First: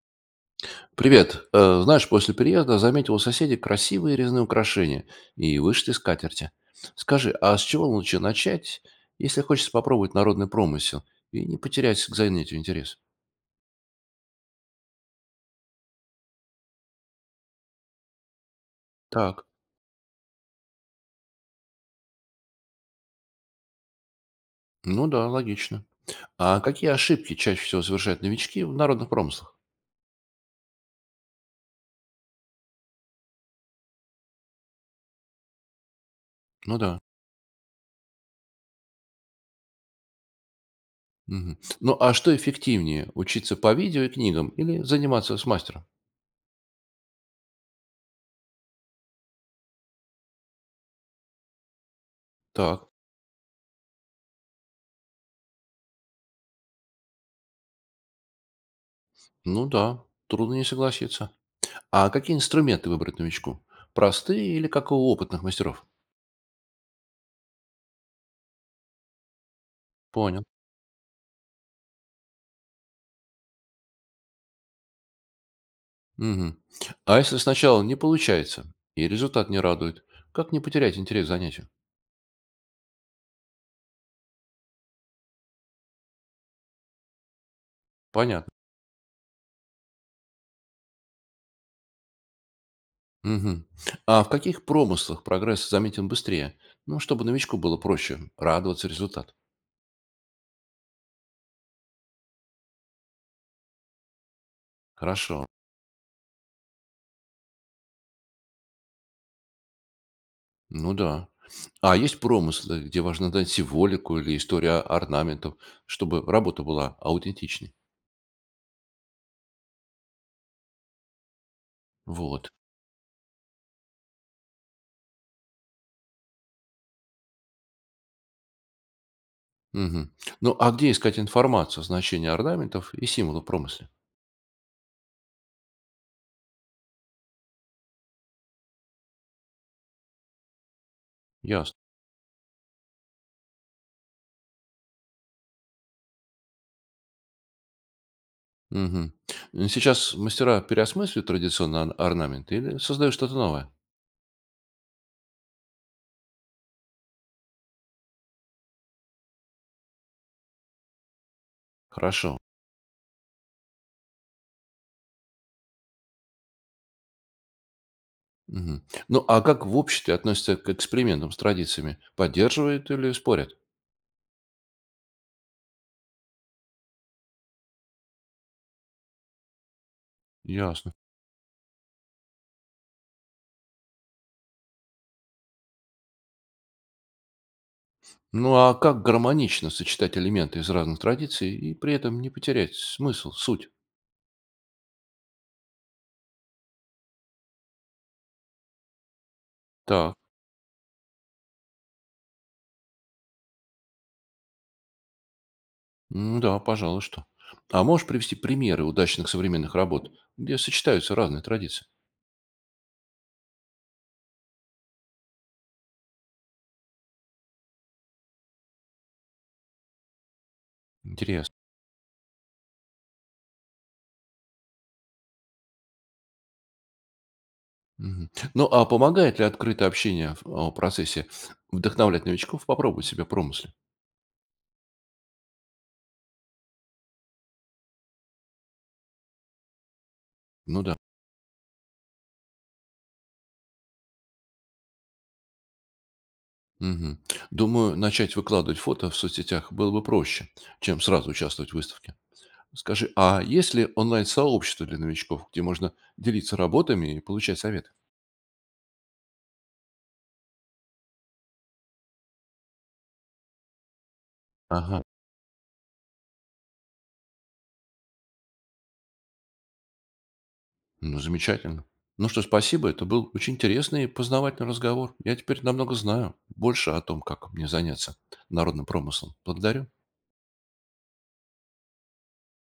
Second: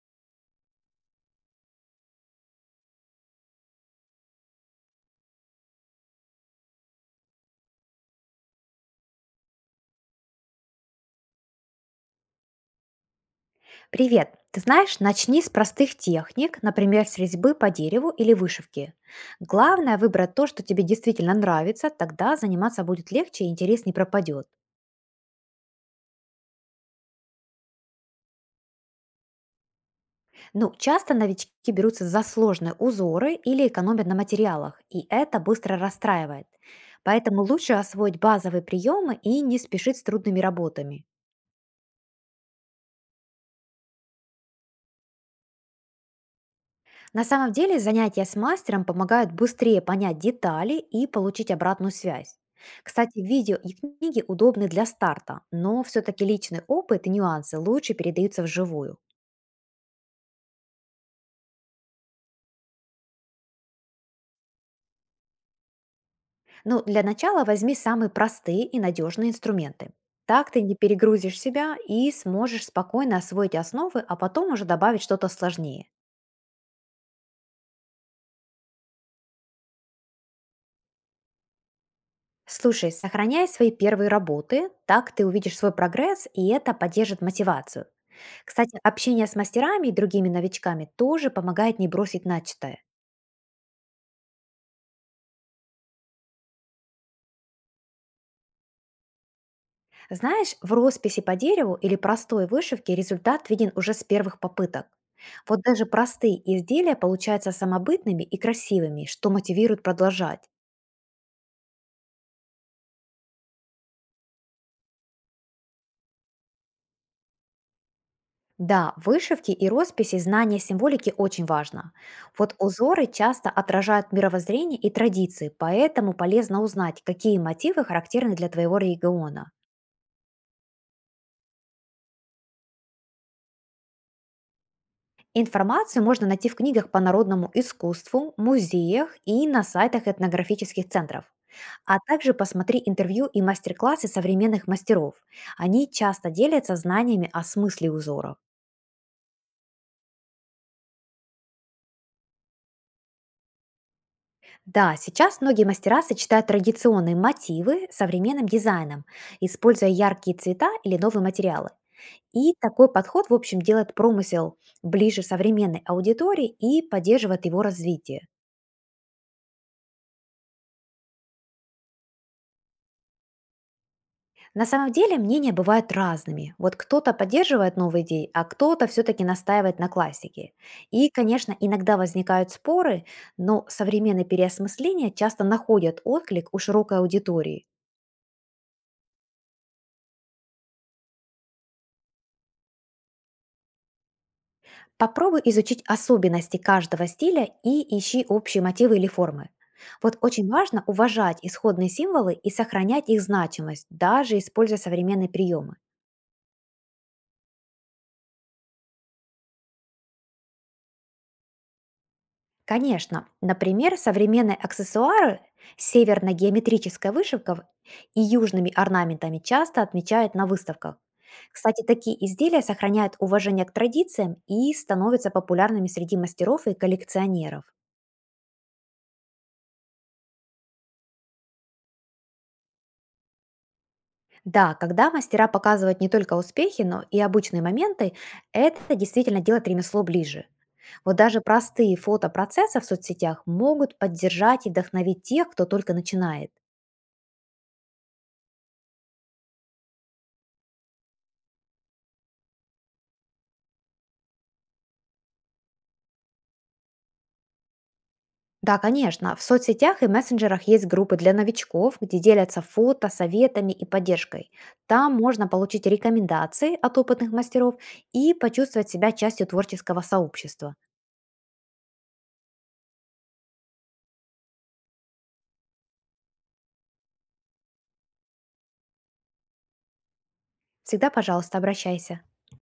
Привет. Знаешь, после переезда заметил у соседей красивые резные украшения и вышли из скатерти. Скажи, а с чего лучше начать, если хочется попробовать народный промысел и не потерять к занятию интерес? Привет! Ты знаешь, начни с простых техник, например, с резьбы по дереву или вышивки. Так, Главное выбрать то, что тебе действительно нравится, тогда заниматься будет легче и интерес не пропадет. ну да, логично. А какие ошибки чаще всего совершают новички в народных промыслах? Ну, часто новички берутся за сложные узоры или экономят на материалах, и это быстро расстраивает. Ну да. Поэтому лучше освоить базовые приемы и не спешить с трудными работами. Мгм. Ну а что эффективнее, учиться по видео и книгам или заниматься с мастером? На самом деле занятия с мастером помогают быстрее понять детали и получить обратную связь. Так, Кстати, видео и книги удобны для старта, но все-таки личный опыт и нюансы лучше передаются вживую. ну да, трудно не согласиться. А какие инструменты выбрать новичку? Простые или как у опытных мастеров? Но для начала возьми самые простые и надежные инструменты. Понял. Так ты не перегрузишь себя и сможешь спокойно освоить основы, а потом уже добавить что-то сложнее. Мгм. А если сначала не получается и результат не радует, как не потерять интерес к занятию? Слушай, сохраняй свои первые работы, так ты увидишь свой прогресс, и это поддержит мотивацию. Понятно. Кстати, общение с мастерами и другими новичками тоже помогает не бросить начатое. Мгм. А в каких промыслах прогресс заметен быстрее? Ну, чтобы новичку было проще радоваться результату. Знаешь, в росписи по дереву или простой вышивке результат виден уже с первых попыток. Хорошо. Вот даже простые изделия получаются самобытными и красивыми, что мотивирует продолжать. Ну да. А есть промыслы, где важно дать символику или историю орнаментов, чтобы работа была аутентичной? Да, в вышивке и росписи знание символики очень важно. Вот. Вот узоры часто отражают мировоззрение и традиции, поэтому полезно узнать, какие мотивы характерны для твоего региона. Мгм. Ну, а где искать информацию о значении орнаментов и символов в промысле? Информацию можно найти в книгах по народному искусству, музеях и на сайтах этнографических центров. Ясно. А также посмотри интервью и мастер-классы современных мастеров. Они часто делятся знаниями о смысле узоров. Мгм. Сейчас мастера переосмысливают традиционные орнаменты или создают что-то новое? Да, сейчас многие мастера сочетают традиционные мотивы с современным дизайном, используя яркие цвета или новые материалы. Хорошо. И такой подход, в общем, делает промысел ближе современной аудитории и поддерживает его развитие. Мгм. Ну, а как в обществе относятся к экспериментам с традициями? Поддерживают или спорят? На самом деле мнения бывают разными. Вот кто-то поддерживает новые идеи, а кто-то все-таки настаивает на классике. Ясно. И, конечно, иногда возникают споры, но современные переосмысления часто находят отклик у широкой аудитории. Ну, а как гармонично сочетать элементы из разных традиций и при этом не потерять смысл, суть? Попробуй изучить особенности каждого стиля и ищи общие мотивы или формы. Так. Вот очень важно уважать исходные символы и сохранять их значимость, даже используя современные приемы. Да, пожалуй, что. А можешь привести примеры удачных современных работ, где сочетаются разные традиции? Конечно. Например, современные аксессуары с северно-геометрической вышивкой и южными орнаментами часто отмечают на выставках. Интересно. Кстати, такие изделия сохраняют уважение к традициям и становятся популярными среди мастеров и коллекционеров. Мгм. Ну, а помогает ли открытое общение в о процессе вдохновлять новичков попробовать себя в промысле? Да, когда мастера показывают не только успехи, но и обычные моменты, это действительно делает ремесло ближе. Ну да. Вот даже простые фото процесса в соцсетях могут поддержать и вдохновить тех, кто только начинает. Мгм. Думаю, начать выкладывать фото в соцсетях было бы проще, чем сразу участвовать в выставке. Скажи, а есть ли онлайн-сообщество для новичков, где можно делиться работами и получать советы? Да, конечно. В соцсетях и мессенджерах есть группы для новичков, где делятся фото, советами и поддержкой. Ага, Там можно получить рекомендации от опытных мастеров и почувствовать себя частью творческого сообщества. ну замечательно. Ну что, спасибо, это был очень интересный и познавательный разговор. Я теперь намного знаю больше о том, как мне заняться народным промыслом. Благодарю. Всегда, пожалуйста, обращайся.